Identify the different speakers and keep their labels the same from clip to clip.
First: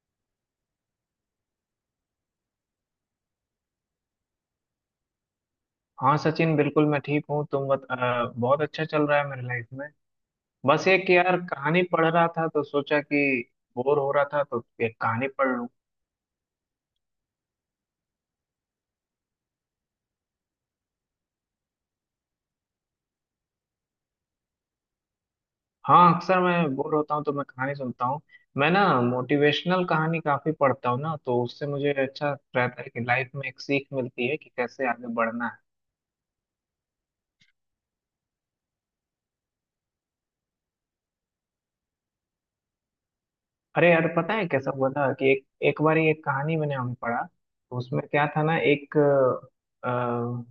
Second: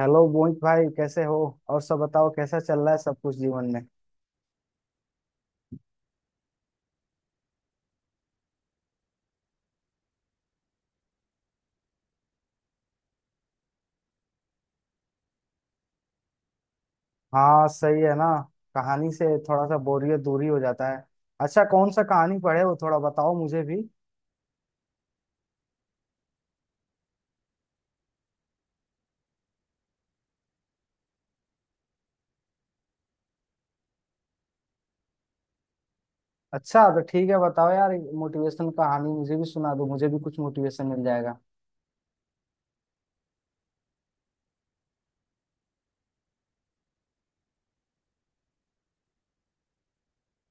Speaker 1: Hello Mohit भाई, कैसे हो। और सब बताओ, कैसा चल रहा है सब कुछ जीवन में।
Speaker 2: हाँ सचिन, बिल्कुल मैं ठीक हूँ। बहुत अच्छा चल रहा है मेरी लाइफ में। बस एक यार कहानी पढ़ रहा था, तो सोचा कि बोर हो रहा था तो एक कहानी पढ़ लूँ।
Speaker 1: हाँ सही है ना। कहानी से थोड़ा सा बोरियत दूरी हो जाता है। अच्छा, कौन सा कहानी पढ़े हो, थोड़ा बताओ मुझे भी।
Speaker 2: हाँ, अक्सर मैं बोर होता हूँ तो मैं कहानी सुनता हूँ। मैं ना मोटिवेशनल कहानी काफी पढ़ता हूँ ना, तो उससे मुझे अच्छा रहता है कि लाइफ में एक सीख मिलती है कि कैसे आगे बढ़ना है।
Speaker 1: अच्छा तो ठीक है, बताओ यार। मोटिवेशनल कहानी मुझे भी सुना दो, मुझे भी कुछ मोटिवेशन मिल जाएगा।
Speaker 2: अरे यार, पता है कैसा हुआ था कि एक एक बार एक कहानी मैंने हमें पढ़ा, तो उसमें क्या था ना, एक अ,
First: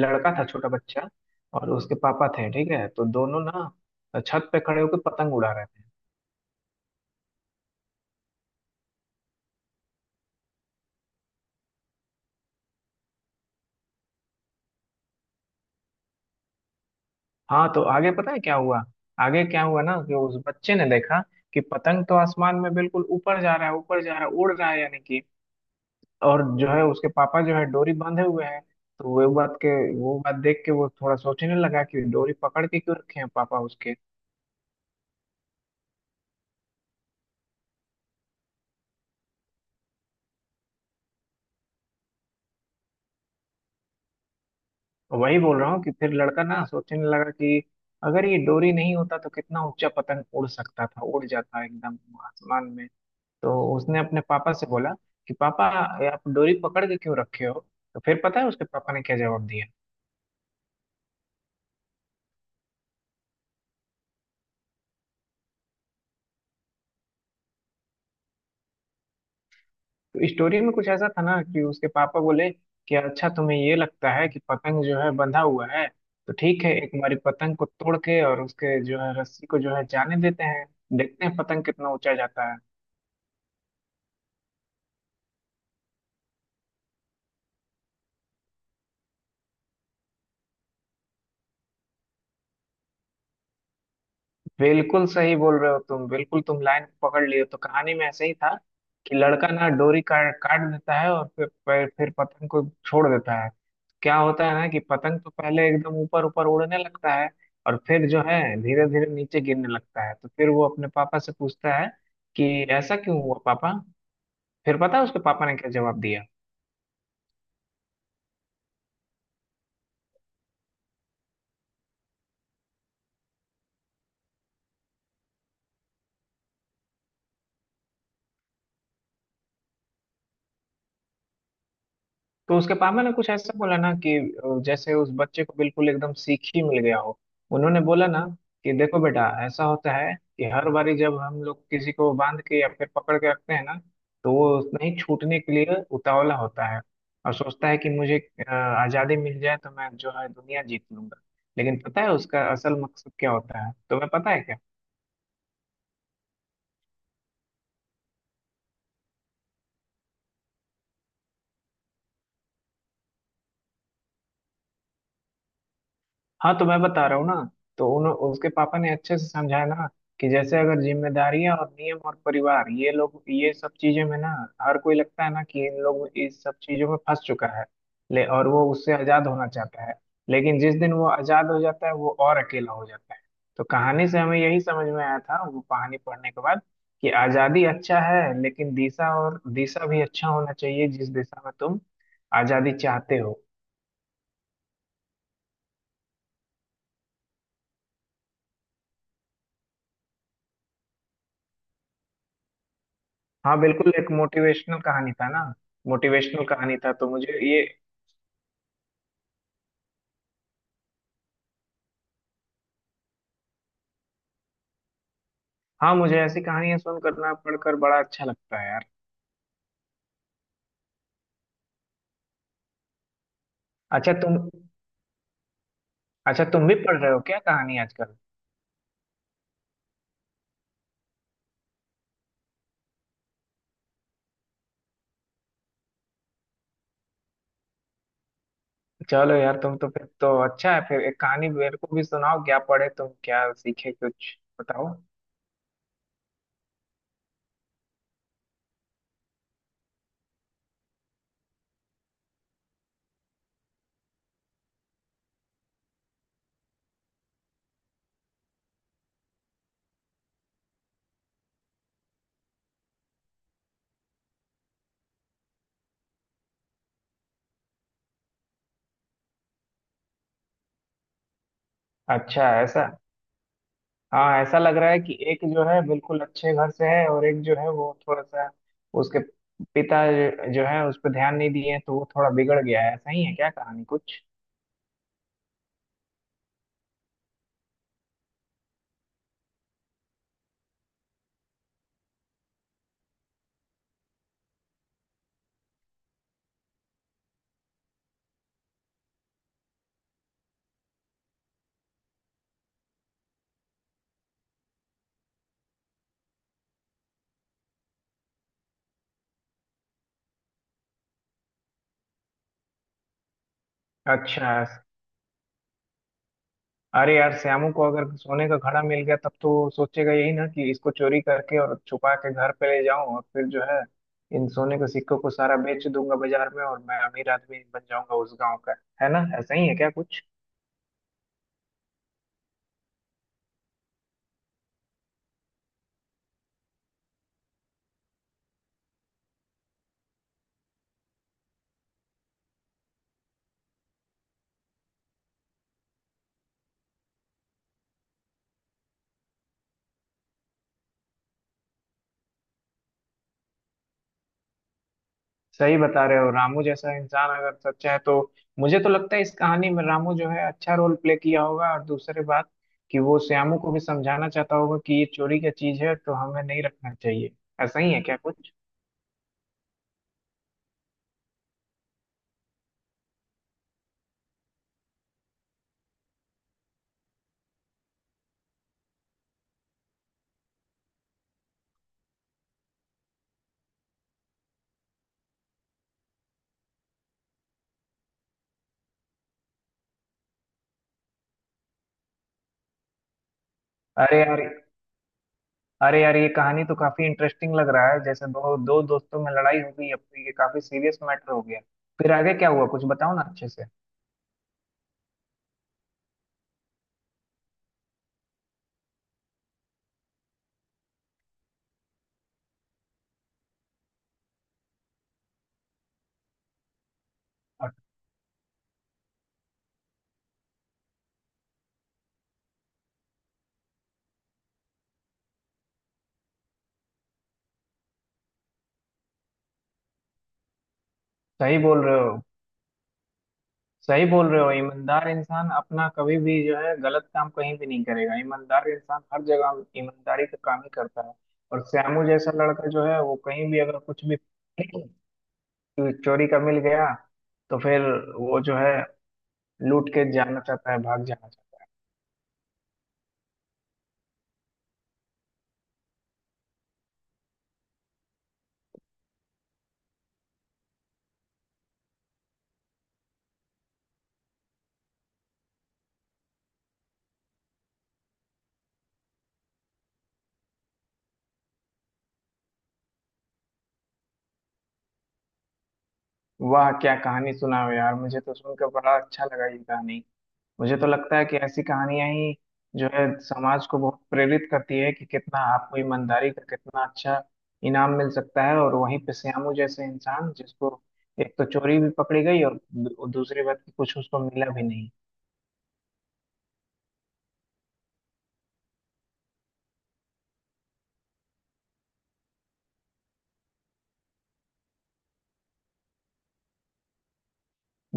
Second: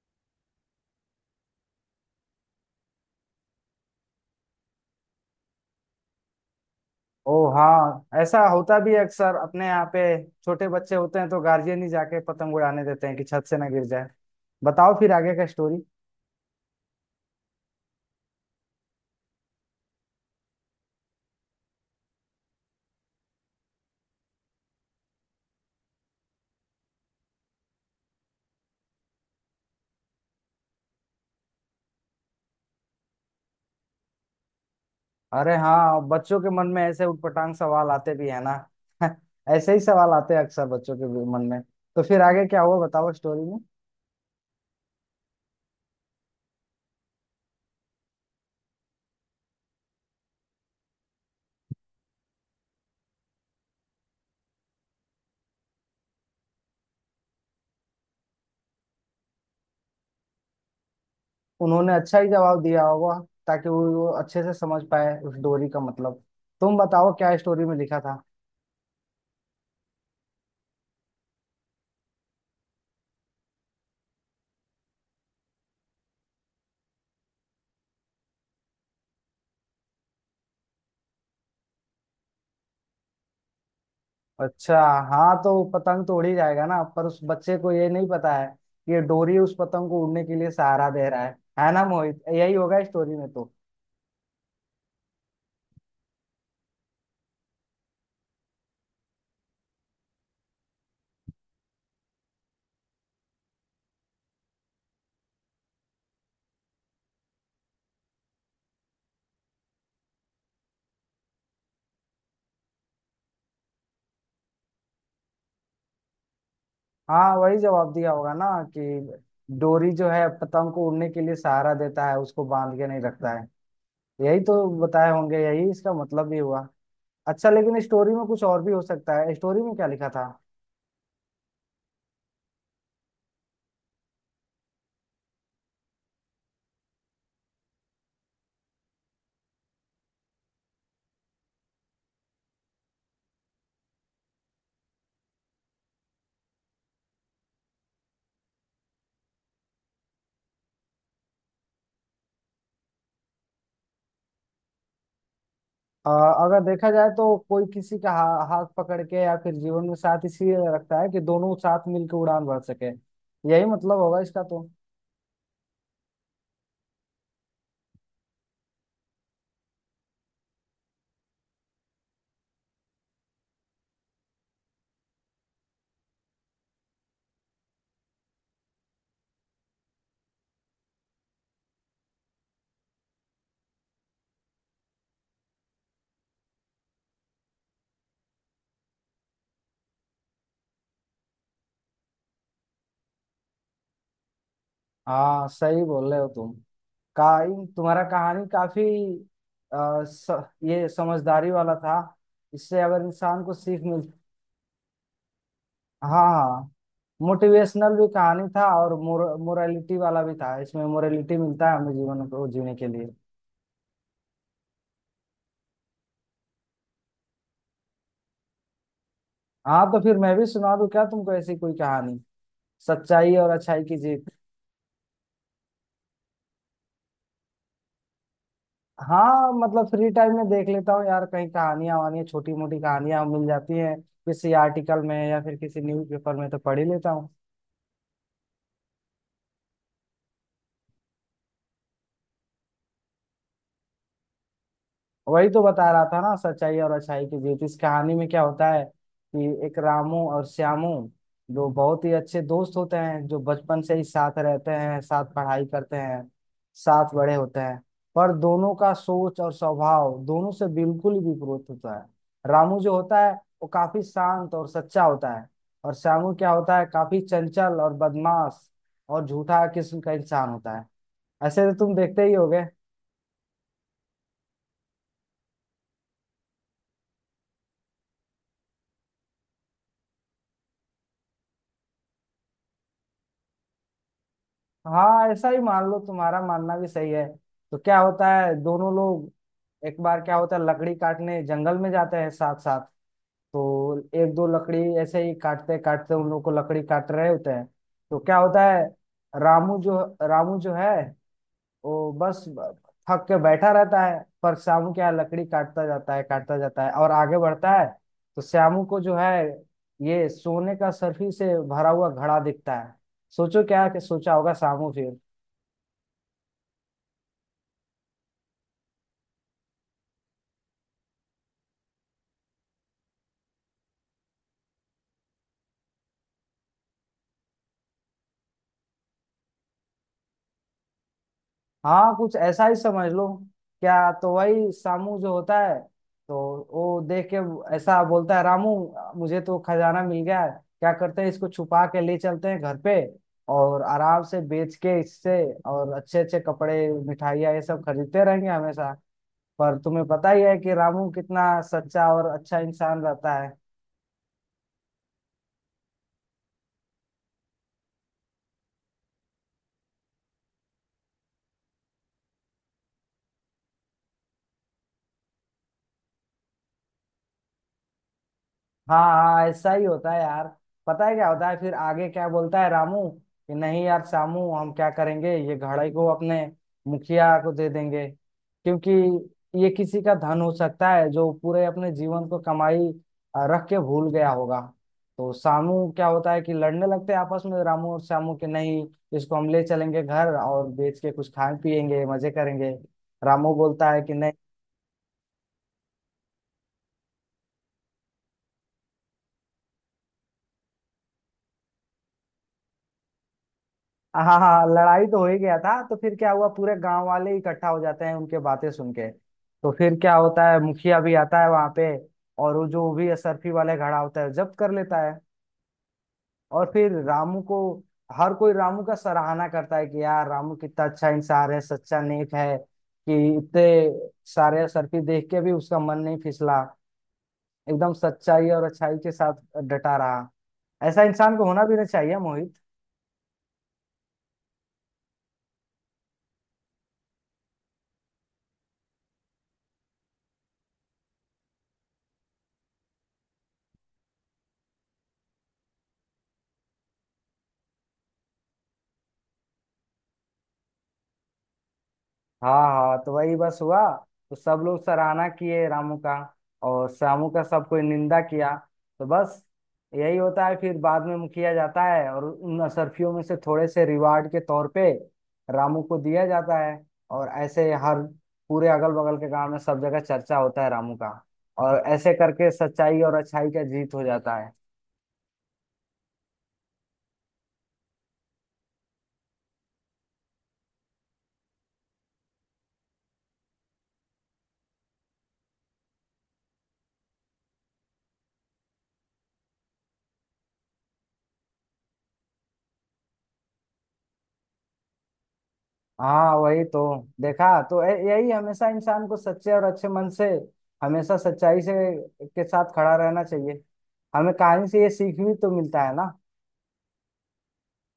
Speaker 2: लड़का था, छोटा बच्चा। और उसके पापा थे, ठीक है, तो दोनों ना छत पे खड़े होकर पतंग उड़ा रहे थे।
Speaker 1: ओ हाँ, ऐसा होता भी है अक्सर अपने यहाँ पे। छोटे बच्चे होते हैं तो गार्जियन ही जाके पतंग उड़ाने देते हैं कि छत से ना गिर जाए। बताओ फिर आगे का स्टोरी।
Speaker 2: हाँ, तो आगे पता है क्या हुआ। आगे क्या हुआ ना कि उस बच्चे ने देखा कि पतंग तो आसमान में बिल्कुल ऊपर जा रहा है, ऊपर जा रहा है, उड़ रहा है, यानी कि और जो है उसके पापा जो है डोरी बांधे हुए हैं। तो वो बात के वो बात देख के वो थोड़ा सोचने लगा कि डोरी पकड़ के क्यों रखे हैं पापा उसके।
Speaker 1: अरे हाँ, बच्चों के मन में ऐसे उटपटांग सवाल आते भी है ना। ऐसे ही सवाल आते हैं अक्सर बच्चों के भी मन में। तो फिर आगे क्या हुआ बताओ स्टोरी में।
Speaker 2: वही बोल रहा हूँ कि फिर लड़का ना सोचने लगा कि अगर ये डोरी नहीं होता तो कितना ऊंचा पतंग उड़ सकता था, उड़ जाता एकदम आसमान में। तो उसने अपने पापा से बोला कि पापा, ये आप डोरी पकड़ के क्यों रखे हो। तो फिर पता है उसके पापा ने क्या जवाब दिया।
Speaker 1: उन्होंने अच्छा ही जवाब दिया होगा, ताकि वो अच्छे से समझ पाए उस डोरी का मतलब। तुम बताओ क्या स्टोरी में लिखा था।
Speaker 2: तो इस स्टोरी में कुछ ऐसा था ना कि उसके पापा बोले कि अच्छा, तुम्हें ये लगता है कि पतंग जो है बंधा हुआ है, तो ठीक है, एक हमारी पतंग को तोड़ के और उसके जो है रस्सी को जो है जाने देते हैं, देखते हैं पतंग कितना ऊंचा जाता है।
Speaker 1: अच्छा। हाँ तो पतंग तो उड़ ही जाएगा ना, पर उस बच्चे को ये नहीं पता है कि ये डोरी उस पतंग को उड़ने के लिए सहारा दे रहा है ना मोहित, यही होगा स्टोरी में तो।
Speaker 2: बिल्कुल सही बोल रहे हो तुम, बिल्कुल तुम लाइन पकड़ लिए हो। तो कहानी में ऐसे ही था कि लड़का ना डोरी काट काट देता है और फिर पतंग को छोड़ देता है। क्या होता है ना कि पतंग तो पहले एकदम ऊपर ऊपर उड़ने लगता है और फिर जो है धीरे धीरे नीचे गिरने लगता है। तो फिर वो अपने पापा से पूछता है कि ऐसा क्यों हुआ पापा। फिर पता है उसके पापा ने क्या जवाब दिया।
Speaker 1: हाँ वही जवाब दिया होगा ना, कि डोरी जो है पतंग को उड़ने के लिए सहारा देता है, उसको बांध के नहीं रखता है। यही तो बताए होंगे, यही इसका मतलब भी हुआ। अच्छा लेकिन स्टोरी में कुछ और भी हो सकता है, स्टोरी में क्या लिखा था।
Speaker 2: तो उसके पापा ने कुछ ऐसा बोला ना कि जैसे उस बच्चे को बिल्कुल एकदम सीख ही मिल गया हो। उन्होंने बोला ना कि देखो बेटा, ऐसा होता है कि हर बारी जब हम लोग किसी को बांध के या फिर पकड़ के रखते हैं ना, तो वो नहीं छूटने के लिए उतावला होता है और सोचता है कि मुझे आजादी मिल जाए तो मैं जो है दुनिया जीत लूंगा। लेकिन पता है उसका असल मकसद क्या होता है, तुम्हें पता है क्या।
Speaker 1: अ, अगर देखा जाए तो कोई किसी का हाथ पकड़ के या फिर जीवन में साथ इसलिए रखता है कि दोनों साथ मिलकर उड़ान भर सके। यही मतलब होगा इसका तो।
Speaker 2: हाँ, तो मैं बता रहा हूँ ना। तो उन उसके पापा ने अच्छे से समझाया ना कि जैसे अगर जिम्मेदारियां और नियम और परिवार, ये लोग, ये सब चीजें में ना, हर कोई लगता है ना कि इन लोग इस सब चीजों में फंस चुका है ले, और वो उससे आजाद होना चाहता है। लेकिन जिस दिन वो आजाद हो जाता है, वो और अकेला हो जाता है। तो कहानी से हमें यही समझ में आया था वो कहानी पढ़ने के बाद, कि आजादी अच्छा है, लेकिन दिशा, और दिशा भी अच्छा होना चाहिए जिस दिशा में तुम आजादी चाहते हो।
Speaker 1: हाँ सही बोल रहे हो तुम। काइन तुम्हारा कहानी काफी आ, स, ये समझदारी वाला था। इससे अगर इंसान को
Speaker 2: हाँ
Speaker 1: सीख
Speaker 2: बिल्कुल,
Speaker 1: मिल।
Speaker 2: एक मोटिवेशनल कहानी था ना।
Speaker 1: हाँ
Speaker 2: मोटिवेशनल
Speaker 1: हाँ,
Speaker 2: कहानी था तो मुझे ये।
Speaker 1: मोटिवेशनल भी कहानी था और मोरालिटी वाला भी था, इसमें मोरालिटी मिलता है हमें जीवन को जीने के लिए।
Speaker 2: हाँ, मुझे ऐसी कहानियां सुनकर ना, पढ़कर बड़ा अच्छा लगता है यार।
Speaker 1: हाँ तो फिर मैं भी सुना दूं क्या तुमको ऐसी कोई कहानी। सच्चाई और अच्छाई की
Speaker 2: अच्छा
Speaker 1: जीत।
Speaker 2: तुम अच्छा तुम भी पढ़ रहे हो क्या कहानी आजकल।
Speaker 1: हाँ मतलब फ्री टाइम में देख लेता हूँ यार, कहीं कहानियां वानियां, छोटी मोटी कहानियां मिल जाती हैं किसी आर्टिकल में या फिर किसी न्यूज़पेपर में तो पढ़ ही लेता हूँ।
Speaker 2: चलो यार, तुम तो फिर तो अच्छा है, फिर एक कहानी मेरे को भी सुनाओ, क्या पढ़े तुम, क्या सीखे, कुछ बताओ।
Speaker 1: वही तो बता रहा था ना, सच्चाई और अच्छाई की जीत। इस कहानी में क्या होता है कि एक रामू और श्यामू, जो बहुत ही अच्छे दोस्त होते हैं, जो बचपन से ही साथ रहते हैं, साथ पढ़ाई करते हैं, साथ बड़े होते हैं। पर दोनों का सोच और स्वभाव दोनों से बिल्कुल ही विपरीत होता है। रामू जो होता है, वो काफी शांत और सच्चा होता है। और श्यामू क्या होता है, काफी चंचल और बदमाश और झूठा किस्म का इंसान होता है। ऐसे तो तुम देखते ही
Speaker 2: अच्छा
Speaker 1: होगे।
Speaker 2: ऐसा। हाँ, ऐसा लग रहा है कि एक जो है बिल्कुल अच्छे घर से है और एक जो है वो थोड़ा सा, उसके पिता जो जो है उस पर ध्यान नहीं दिए तो वो थोड़ा बिगड़ गया है, ऐसा ही है क्या कहानी कुछ।
Speaker 1: हाँ ऐसा ही मान लो, तुम्हारा मानना भी सही है। तो क्या होता है दोनों लोग, एक बार क्या होता है लकड़ी काटने जंगल में जाते हैं साथ साथ। तो एक दो लकड़ी ऐसे ही काटते काटते उन लोग को लकड़ी काट रहे होते हैं। तो क्या होता है, रामू जो रामू जो है, वो बस थक के बैठा रहता है, पर श्यामू क्या है, लकड़ी काटता जाता है और आगे बढ़ता है। तो श्यामू को जो है, ये सोने का सर्फी से भरा हुआ घड़ा दिखता है। सोचो क्या क्या सोचा होगा
Speaker 2: अच्छा।
Speaker 1: श्यामू फिर।
Speaker 2: अरे यार, श्यामू को अगर सोने का घड़ा मिल गया तब तो वो सोचेगा यही ना कि इसको चोरी करके और छुपा के घर पे ले जाऊं और फिर जो है इन सोने के सिक्कों को सारा बेच दूंगा बाजार में और मैं अमीर आदमी बन जाऊंगा उस गांव का। है ना, ऐसा ही है क्या कुछ।
Speaker 1: हाँ कुछ ऐसा ही समझ लो। क्या तो वही सामू जो होता है, तो वो देख के ऐसा बोलता है, रामू मुझे तो खजाना मिल गया है, क्या करते हैं इसको छुपा के ले चलते हैं घर पे, और आराम से बेच के इससे और अच्छे अच्छे कपड़े मिठाइयाँ ये सब खरीदते रहेंगे हमेशा। पर तुम्हें पता ही है कि रामू कितना सच्चा और अच्छा इंसान रहता है।
Speaker 2: सही बता रहे हो, रामू जैसा इंसान अगर सच्चा है तो मुझे तो लगता है इस कहानी में रामू जो है अच्छा रोल प्ले किया होगा, और दूसरी बात कि वो श्यामू को भी समझाना चाहता होगा कि ये चोरी का चीज है तो हमें नहीं रखना चाहिए। ऐसा ही है क्या कुछ।
Speaker 1: हाँ हाँ ऐसा ही होता है यार। पता है क्या होता है, फिर आगे क्या बोलता है रामू कि नहीं यार श्यामू, हम क्या करेंगे, ये घड़े को अपने मुखिया को दे देंगे, क्योंकि ये किसी का धन हो सकता है, जो पूरे अपने जीवन को कमाई रख के भूल गया होगा। तो श्यामू क्या होता है कि लड़ने लगते हैं आपस में रामू और श्यामू के, नहीं इसको हम ले चलेंगे घर और बेच के कुछ खाएं पिएंगे मजे करेंगे। रामू बोलता है कि
Speaker 2: अरे
Speaker 1: नहीं।
Speaker 2: यार अरे यार ये कहानी तो काफी इंटरेस्टिंग लग रहा है, जैसे दो दो दोस्तों में लड़ाई हो गई, अब तो ये काफी सीरियस मैटर हो गया। फिर आगे क्या हुआ कुछ बताओ ना अच्छे से।
Speaker 1: हाँ हाँ हाँ, लड़ाई तो हो ही गया था। तो फिर क्या हुआ, पूरे गांव वाले इकट्ठा हो जाते हैं उनके बातें सुन के। तो फिर क्या होता है, मुखिया भी आता है वहां पे और वो जो भी असरफी वाले खड़ा होता है जब्त कर लेता है। और फिर रामू को,
Speaker 2: और
Speaker 1: हर कोई रामू का सराहना करता है कि यार रामू कितना अच्छा इंसान है, सच्चा नेक है, कि इतने सारे असरफी देख के भी उसका मन नहीं फिसला। एकदम सच्चाई और अच्छाई के साथ डटा रहा। ऐसा इंसान को
Speaker 2: सही
Speaker 1: होना भी
Speaker 2: बोल
Speaker 1: नहीं
Speaker 2: रहे
Speaker 1: चाहिए
Speaker 2: हो
Speaker 1: मोहित।
Speaker 2: सही बोल रहे हो। ईमानदार इंसान अपना कभी भी जो है गलत काम कहीं भी नहीं करेगा, ईमानदार इंसान हर जगह ईमानदारी का काम ही करता है। और श्यामू जैसा लड़का जो है वो कहीं भी अगर कुछ भी चोरी का मिल गया तो फिर वो जो है लूट के जाना चाहता है, भाग जाना चाहता है।
Speaker 1: हाँ हाँ तो वही बस हुआ। तो सब लोग सराहना किए रामू का, और श्यामू का सब कोई निंदा किया। तो बस यही होता है, फिर बाद में मुखिया जाता है और उन असरफियों में से थोड़े से रिवार्ड के तौर पे रामू को दिया जाता है। और ऐसे हर पूरे अगल बगल के गांव में सब जगह चर्चा होता है रामू का, और ऐसे करके सच्चाई और अच्छाई का जीत हो जाता है।
Speaker 2: वाह, क्या कहानी सुनाओ यार, मुझे तो सुनकर बड़ा अच्छा लगा ये कहानी। मुझे तो लगता है कि ऐसी कहानियां ही जो है समाज को बहुत प्रेरित करती है, कि कितना आपको ईमानदारी का कितना अच्छा इनाम मिल सकता है, और वहीं पे श्यामू जैसे इंसान जिसको एक तो चोरी भी पकड़ी गई और दूसरी बात कि कुछ उसको मिला भी नहीं।
Speaker 1: हाँ वही तो। देखा तो यही हमेशा इंसान को सच्चे और अच्छे मन से, हमेशा सच्चाई से के साथ खड़ा रहना चाहिए। हमें कहानी से ये सीख भी तो मिलता है ना।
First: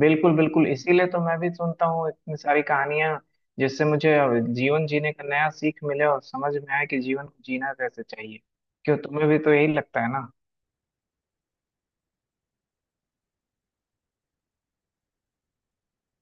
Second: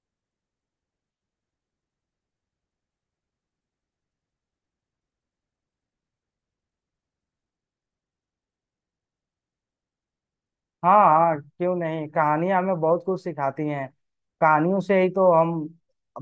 Speaker 2: बिल्कुल बिल्कुल, इसीलिए तो मैं भी सुनता हूँ इतनी सारी कहानियां, जिससे मुझे जीवन जीने का नया सीख मिले और समझ में आए कि जीवन को जीना कैसे चाहिए। क्यों, तुम्हें भी तो यही लगता है ना।
Speaker 1: हाँ हाँ क्यों नहीं, कहानियां हमें बहुत कुछ सिखाती हैं। कहानियों से ही तो हम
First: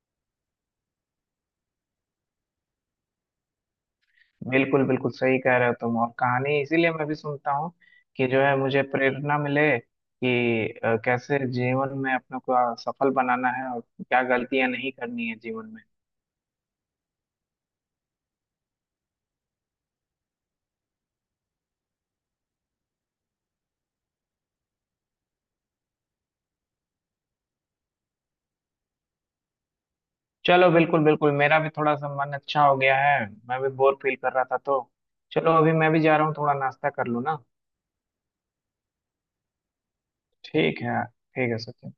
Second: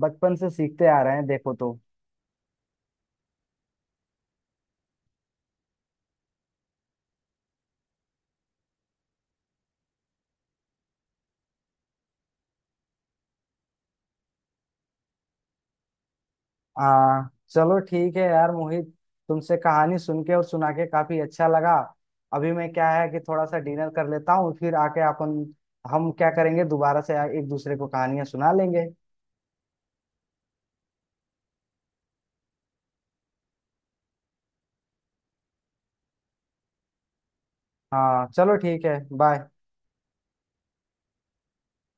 Speaker 1: बचपन से सीखते आ रहे हैं देखो तो।
Speaker 2: बिल्कुल बिल्कुल, सही कह रहे हो तुम। और कहानी इसीलिए मैं भी सुनता हूँ कि जो है मुझे प्रेरणा मिले कि कैसे जीवन में अपने को सफल बनाना है, और क्या गलतियां नहीं करनी है जीवन में।
Speaker 1: हाँ चलो ठीक है यार मोहित, तुमसे कहानी सुन के और सुना के काफी अच्छा लगा। अभी मैं क्या है कि थोड़ा सा डिनर कर लेता हूँ, फिर आके अपन, हम क्या करेंगे दोबारा से एक दूसरे को कहानियां सुना लेंगे।
Speaker 2: चलो बिल्कुल बिल्कुल, मेरा भी थोड़ा सा मन अच्छा हो गया है। मैं भी बोर फील कर रहा था, तो चलो अभी मैं भी जा रहा हूँ, थोड़ा नाश्ता कर लूँ ना।
Speaker 1: हाँ चलो ठीक है, बाय।
Speaker 2: ठीक है सचिन।